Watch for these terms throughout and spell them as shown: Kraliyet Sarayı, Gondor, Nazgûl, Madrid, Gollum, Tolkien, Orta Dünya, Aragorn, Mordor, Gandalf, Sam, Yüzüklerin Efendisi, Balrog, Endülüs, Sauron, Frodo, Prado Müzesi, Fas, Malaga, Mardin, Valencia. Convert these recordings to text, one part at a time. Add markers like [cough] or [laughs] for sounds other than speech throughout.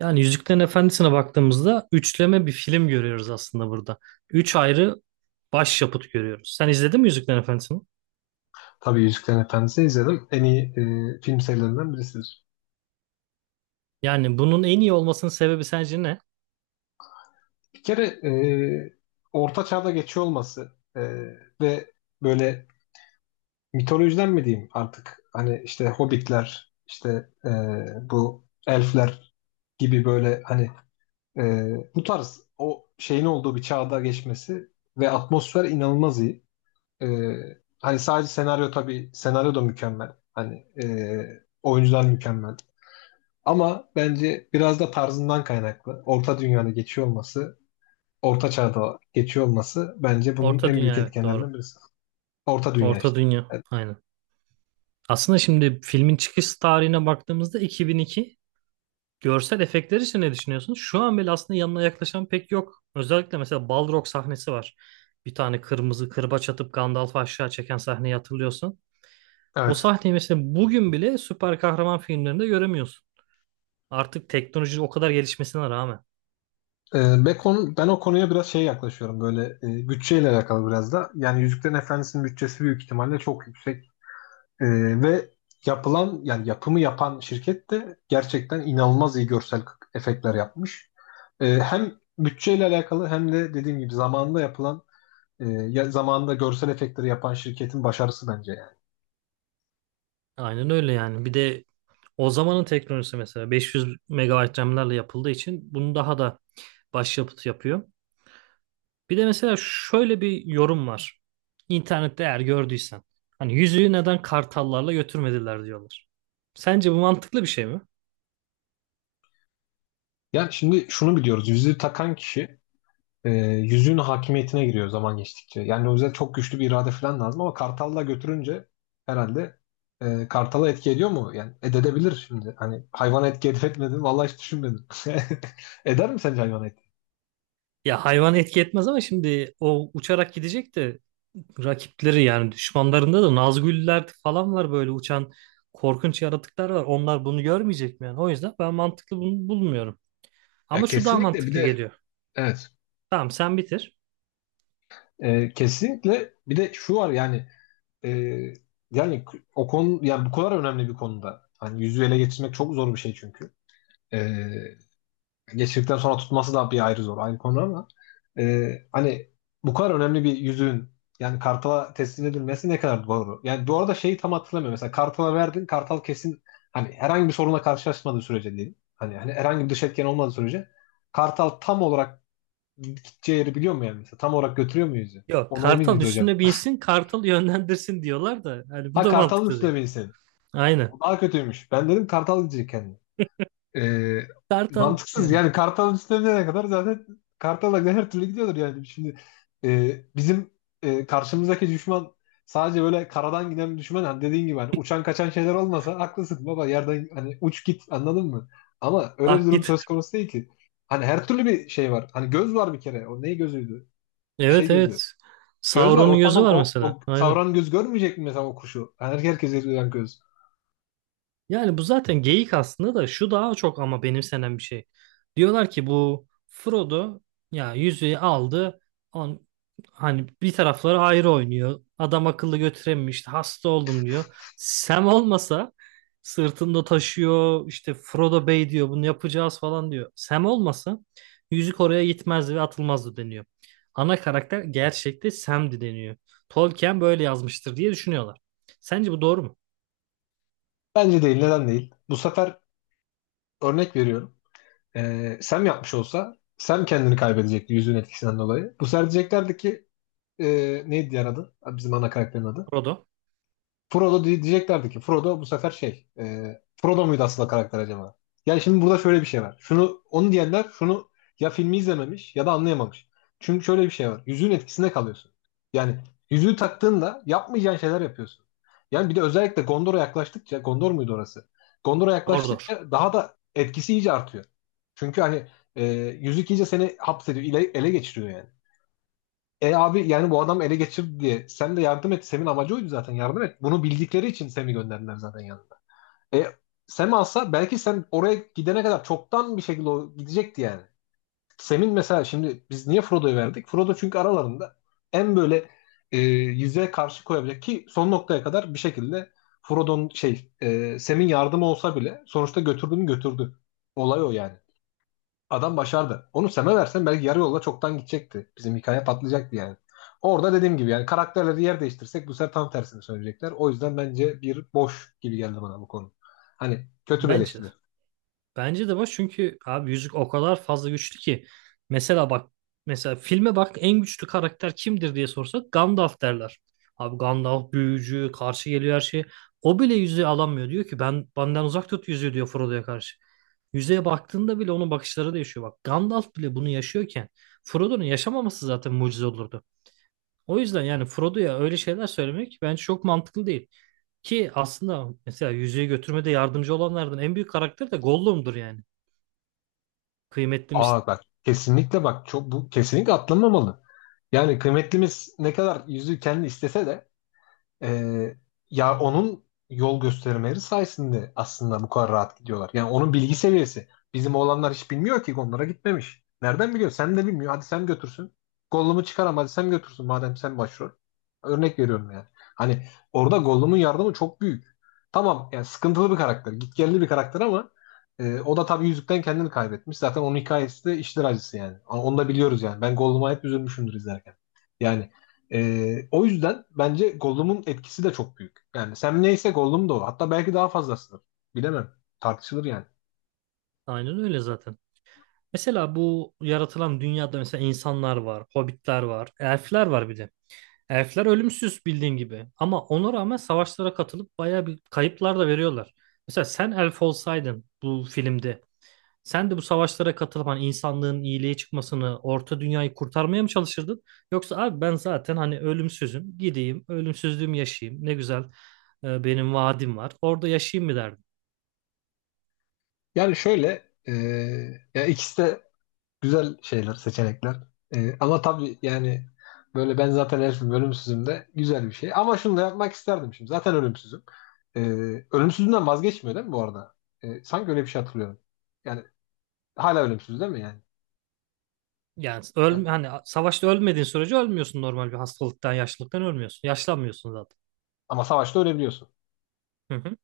Yani Yüzüklerin Efendisi'ne baktığımızda üçleme bir film görüyoruz aslında burada. Üç ayrı başyapıt görüyoruz. Sen izledin mi Yüzüklerin Efendisi'ni? Tabii Yüzüklerin Efendisi izledim. En iyi film serilerinden birisidir. Yani bunun en iyi olmasının sebebi sence ne? Bir kere Orta Çağ'da geçiyor olması ve böyle mitolojiden mi diyeyim artık hani işte hobbitler işte e, bu elfler gibi böyle hani e, bu tarz o şeyin olduğu bir çağda geçmesi ve atmosfer inanılmaz iyi. E, Hani sadece senaryo tabii senaryo da mükemmel. Hani e, oyuncular mükemmel. Ama bence biraz da tarzından kaynaklı. Orta dünyada geçiyor olması, orta çağda geçiyor olması bence bunun Orta en büyük Dünya, evet, doğru. etkenlerinden birisi. Orta dünya Orta işte. Dünya, aynen. Aslında şimdi filmin çıkış tarihine baktığımızda 2002. Görsel efektler için ne düşünüyorsun? Şu an bile aslında yanına yaklaşan pek yok. Özellikle mesela Balrog sahnesi var. Bir tane kırmızı kırbaç atıp Gandalf'ı aşağı çeken sahneyi hatırlıyorsan. O Evet. sahneyi mesela bugün bile süper kahraman filmlerinde göremiyorsun. Artık teknoloji o kadar gelişmesine rağmen. Ve konu, ben o konuya biraz şey yaklaşıyorum böyle bütçeyle alakalı biraz da. Yani Yüzüklerin Efendisi'nin bütçesi büyük ihtimalle çok yüksek. Ve yapılan yani yapımı yapan şirket de gerçekten inanılmaz iyi görsel efektler yapmış. Hem bütçeyle alakalı hem de dediğim gibi zamanında yapılan e, zamanında görsel efektleri yapan şirketin başarısı bence yani. Aynen öyle yani. Bir de o zamanın teknolojisi mesela 500 megabayt RAM'lerle yapıldığı için bunu daha da başyapıt yapıyor. Bir de mesela şöyle bir yorum var. İnternette eğer gördüysen. Hani yüzüğü neden kartallarla götürmediler diyorlar. Sence bu mantıklı bir şey mi? Ya şimdi şunu biliyoruz. Yüzüğü takan kişi yüzüğün hakimiyetine giriyor zaman geçtikçe. Yani o yüzden çok güçlü bir irade falan lazım ama Kartal'la götürünce herhalde Kartal'a etki ediyor mu? Yani edebilir şimdi. Hani hayvana etki edip etmedi mi? Vallahi hiç düşünmedim. [laughs] Eder mi sence hayvana etki? Ya hayvan etki etmez ama şimdi o uçarak gidecek de rakipleri, yani düşmanlarında da Nazgûl'ler falan var, böyle uçan korkunç yaratıklar var. Onlar bunu görmeyecek mi yani? O yüzden ben mantıklı bunu bulmuyorum. Ya Ama şu daha kesinlikle bir mantıklı de geliyor. evet. Tamam, sen bitir. Kesinlikle bir de şu var yani e, yani o konu yani bu kadar önemli bir konuda. Hani yüzüğü ele geçirmek çok zor bir şey çünkü. E, Geçirdikten sonra tutması da bir ayrı zor. Aynı konu ama hani bu kadar önemli bir yüzüğün yani kartala teslim edilmesi ne kadar doğru. Yani bu arada şeyi tam hatırlamıyorum. Mesela kartala verdin. Kartal kesin hani herhangi bir sorunla karşılaşmadığı sürece değil. Hani herhangi bir dış etken olmadığı sürece kartal tam olarak gideceği yeri biliyor mu yani? Mesela tam olarak götürüyor mu yüzüğü? Yok, Ona emin kartal miyiz hocam? üstüne binsin, kartal yönlendirsin diyorlar da yani bu Ha, da kartalın mantıklı üstüne değil. binsin. O Aynen. daha kötüymüş. Ben dedim kartal gidecek kendi. Ee, Kartal Mantıksız yani. yani Kartal üstüne ne kadar zaten Kartal'a her türlü gidiyordur yani. Şimdi bizim karşımızdaki düşman sadece böyle karadan giden bir düşman, hani dediğin gibi hani uçan kaçan şeyler olmasa haklısın baba, yerden hani uç git, anladın mı? Ama öyle bir Ah durum git. söz konusu değil ki. Hani her türlü bir şey var. Hani göz var bir kere. O ne gözüydü? Bir şey Evet, gözü. evet. Göz var. Sauron'un O gözü tamam. var O, mesela. o Aynen. savran göz görmeyecek mi mesela o kuşu? Yani herkes göz. Yani bu zaten geyik aslında da, şu daha çok ama benimsenen bir şey. Diyorlar ki bu Frodo ya yüzüğü aldı. On, hani bir tarafları ayrı oynuyor. Adam akıllı götürememişti. Hasta oldum diyor. Sam olmasa sırtında taşıyor. İşte Frodo Bey diyor, bunu yapacağız falan diyor. Sam olmasa yüzük oraya gitmezdi ve atılmazdı deniyor. Ana karakter gerçekte Sam'di deniyor. Tolkien böyle yazmıştır diye düşünüyorlar. Sence bu doğru mu? Bence değil. Neden değil? Bu sefer örnek veriyorum. Sam yapmış olsa Sam kendini kaybedecekti yüzüğün etkisinden dolayı. Bu sefer diyeceklerdi ki e, neydi diğer adı? Ha, bizim ana karakterin adı. Frodo, Diyeceklerdi ki Frodo bu sefer şey Frodo muydu aslında karakter acaba? Yani şimdi burada şöyle bir şey var. Şunu onu diyenler şunu ya filmi izlememiş ya da anlayamamış. Çünkü şöyle bir şey var. Yüzüğün etkisinde kalıyorsun. Yani yüzüğü taktığında yapmayacağın şeyler yapıyorsun. Yani bir de özellikle Gondor'a yaklaştıkça, Gondor muydu orası? Gondor'a Mordor. yaklaştıkça daha da etkisi iyice artıyor. Çünkü hani e, yüzük iyice seni hapsediyor, ele geçiriyor yani. E abi yani bu adam ele geçirdi diye. Sen de yardım et. Sem'in amacı oydu zaten. Yardım et. Bunu bildikleri için Sem'i gönderdiler zaten yanında. E Sem alsa belki Sem oraya gidene kadar çoktan bir şekilde o gidecekti yani. Sem'in mesela şimdi biz niye Frodo'yu verdik? Frodo çünkü aralarında en böyle yüzeye karşı koyabilecek ki son noktaya kadar bir şekilde Frodo'nun şey Sem'in yardımı olsa bile sonuçta götürdüğünü götürdü. Olay o yani. Adam başardı. Onu Sam'e versen belki yarı yolda çoktan gidecekti. Bizim hikaye patlayacaktı yani. Orada dediğim gibi yani karakterleri yer değiştirsek bu sefer tam tersini söyleyecekler. O yüzden bence bir boş gibi geldi bana bu konu. Hani kötü bir Bence. eleştiri. Bence de var, çünkü abi yüzük o kadar fazla güçlü ki. Mesela bak, mesela filme bak, en güçlü karakter kimdir diye sorsak Gandalf derler. Abi Gandalf büyücü, karşı geliyor her şeye. O bile yüzüğü alamıyor, diyor ki ben, benden uzak tut yüzüğü diyor Frodo'ya karşı. Yüzüğe baktığında bile onun bakışları değişiyor. Bak, Gandalf bile bunu yaşıyorken Frodo'nun yaşamaması zaten mucize olurdu. O yüzden yani Frodo'ya öyle şeyler söylemek bence çok mantıklı değil. Ki aslında mesela yüzüğü götürmede yardımcı olanlardan en büyük karakter de Gollum'dur yani. Kıymetlimiz, Aa bak kesinlikle bak çok bu kesinlikle atlanmamalı. Yani kıymetlimiz ne kadar yüzüğü kendi istese de Ee, ya onun yol göstermeleri sayesinde aslında bu kadar rahat gidiyorlar. Yani onun bilgi seviyesi. Bizim oğlanlar hiç bilmiyor ki, onlara gitmemiş. Nereden biliyor? Sen de bilmiyor. Hadi sen götürsün. Gollum'u çıkaram hadi sen götürsün madem sen başrol. Örnek veriyorum yani. Hani orada Gollum'un yardımı çok büyük. Tamam yani sıkıntılı bir karakter. Gitgelli bir karakter ama o da tabii yüzükten kendini kaybetmiş. Zaten onun hikayesi de işler acısı yani. Onu da biliyoruz yani. Ben Gollum'a hep üzülmüşümdür izlerken. Yani o yüzden bence Gollum'un etkisi de çok büyük. Yani Sam neyse Gollum da o. Hatta belki daha fazlasıdır. Bilemem. Tartışılır yani. aynen öyle zaten. Mesela bu yaratılan dünyada mesela insanlar var, hobbitler var, elfler var bir de. Elfler ölümsüz bildiğin gibi. Ama ona rağmen savaşlara katılıp bayağı bir kayıplar da veriyorlar. Mesela sen elf olsaydın bu filmde, sen de bu savaşlara katılıp hani insanlığın iyiliğe çıkmasını, orta dünyayı kurtarmaya mı çalışırdın? Yoksa abi ben zaten hani ölümsüzüm, gideyim, ölümsüzlüğümü yaşayayım. Ne güzel benim vaadim var. Orada yaşayayım mı derdin? Yani şöyle, ya ikisi de güzel şeyler, seçenekler. Ama tabii yani böyle ben zaten herifim ölümsüzüm de güzel bir şey. Ama şunu da yapmak isterdim şimdi. Zaten ölümsüzüm. Ee, Ölümsüzlüğünden vazgeçmiyor değil mi bu arada? Sanki öyle bir şey hatırlıyorum. Yani hala ölümsüz değil mi yani? Yani Ee, öl, hani savaşta ölmediğin sürece ölmüyorsun, normal bir hastalıktan, yaşlılıktan ölmüyorsun. Yaşlanmıyorsun zaten. Ama savaşta ölebiliyorsun. Hı hı.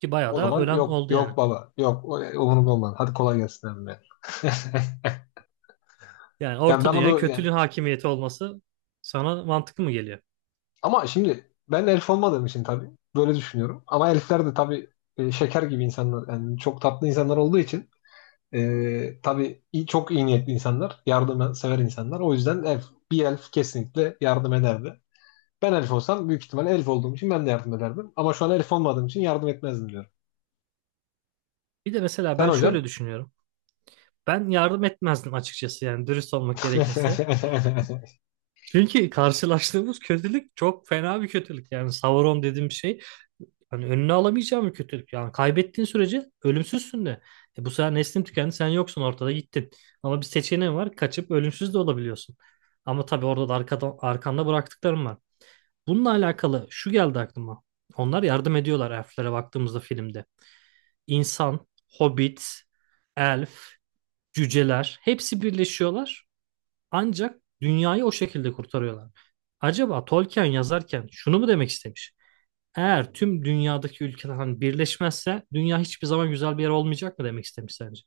Ki bayağı O da zaman ölen yok oldu yok yani. baba yok umurumda olmaz. Hadi kolay gelsin abi. [laughs] Yani Yani orta bana dünyaya da yani kötülüğün hakimiyeti olması sana mantıklı mı geliyor? ama şimdi ben elf olmadığım için tabii böyle düşünüyorum. Ama elfler de tabii şeker gibi insanlar yani çok tatlı insanlar olduğu için tabii çok iyi niyetli insanlar, yardım sever insanlar. O yüzden bir elf kesinlikle yardım ederdi. Ben elf olsam büyük ihtimalle elf olduğum için ben de yardım ederdim. Ama şu an elf olmadığım için yardım etmezdim diyorum. Bir de mesela Sen ben şöyle hocam? düşünüyorum. Ben yardım etmezdim açıkçası yani, dürüst olmak gerekirse. [laughs] Çünkü karşılaştığımız kötülük çok fena bir kötülük. Yani Sauron dediğim şey, hani önüne alamayacağım bir kötülük. Yani kaybettiğin sürece ölümsüzsün de. E bu sefer neslin tükendi, sen yoksun ortada, gittin. Ama bir seçeneğin var, kaçıp ölümsüz de olabiliyorsun. Ama tabii orada da arkanda bıraktıklarım var. Bununla alakalı şu geldi aklıma. Onlar yardım ediyorlar, elflere baktığımızda filmde. İnsan, hobbit, elf, cüceler hepsi birleşiyorlar, ancak dünyayı o şekilde kurtarıyorlar. Acaba Tolkien yazarken şunu mu demek istemiş? Eğer tüm dünyadaki ülkeler hani birleşmezse dünya hiçbir zaman güzel bir yer olmayacak mı demek istemiş sence?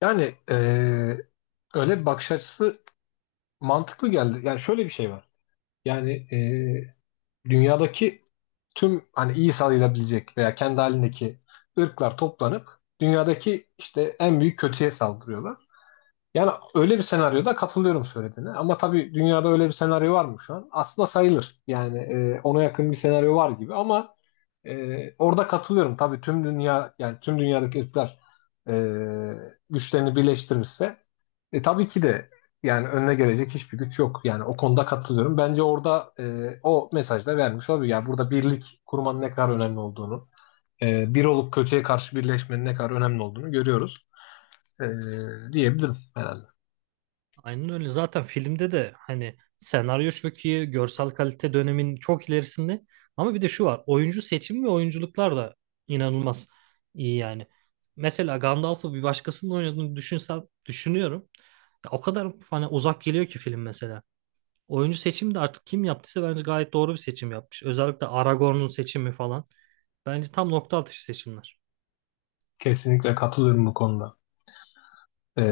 Yani öyle bir bakış açısı mantıklı geldi. Yani şöyle bir şey var. Yani dünyadaki tüm hani iyi sayılabilecek veya kendi halindeki ırklar toplanıp dünyadaki işte en büyük kötüye saldırıyorlar. Yani öyle bir senaryoda katılıyorum söylediğine. Ama tabii dünyada öyle bir senaryo var mı şu an? Aslında sayılır. Yani ona yakın bir senaryo var gibi ama orada katılıyorum. Tabii tüm dünya yani tüm dünyadaki ırklar e, güçlerini birleştirirse tabii ki de yani önüne gelecek hiçbir güç yok. Yani o konuda katılıyorum. Bence orada o mesaj da vermiş olabilir. Yani burada birlik kurmanın ne kadar önemli olduğunu, bir olup kötüye karşı birleşmenin ne kadar önemli olduğunu görüyoruz, e, diyebilirim herhalde. Aynen öyle. Zaten filmde de hani senaryo çok iyi, görsel kalite dönemin çok ilerisinde. Ama bir de şu var. Oyuncu seçimi ve oyunculuklar da inanılmaz iyi yani. Mesela Gandalf'ı bir başkasının oynadığını düşünsem düşünüyorum. Ya o kadar hani uzak geliyor ki film mesela. Oyuncu seçimi de artık kim yaptıysa bence gayet doğru bir seçim yapmış. Özellikle Aragorn'un seçimi falan. Bence tam nokta atışı seçimler. Kesinlikle katılıyorum bu konuda. E,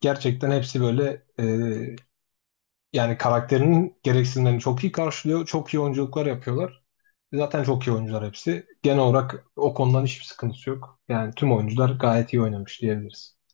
Gerçekten hepsi böyle yani karakterinin gereksinimlerini çok iyi karşılıyor. Çok iyi oyunculuklar yapıyorlar. Zaten çok iyi oyuncular hepsi. Genel olarak o konudan hiçbir sıkıntısı yok. Yani tüm oyuncular gayet iyi oynamış diyebiliriz.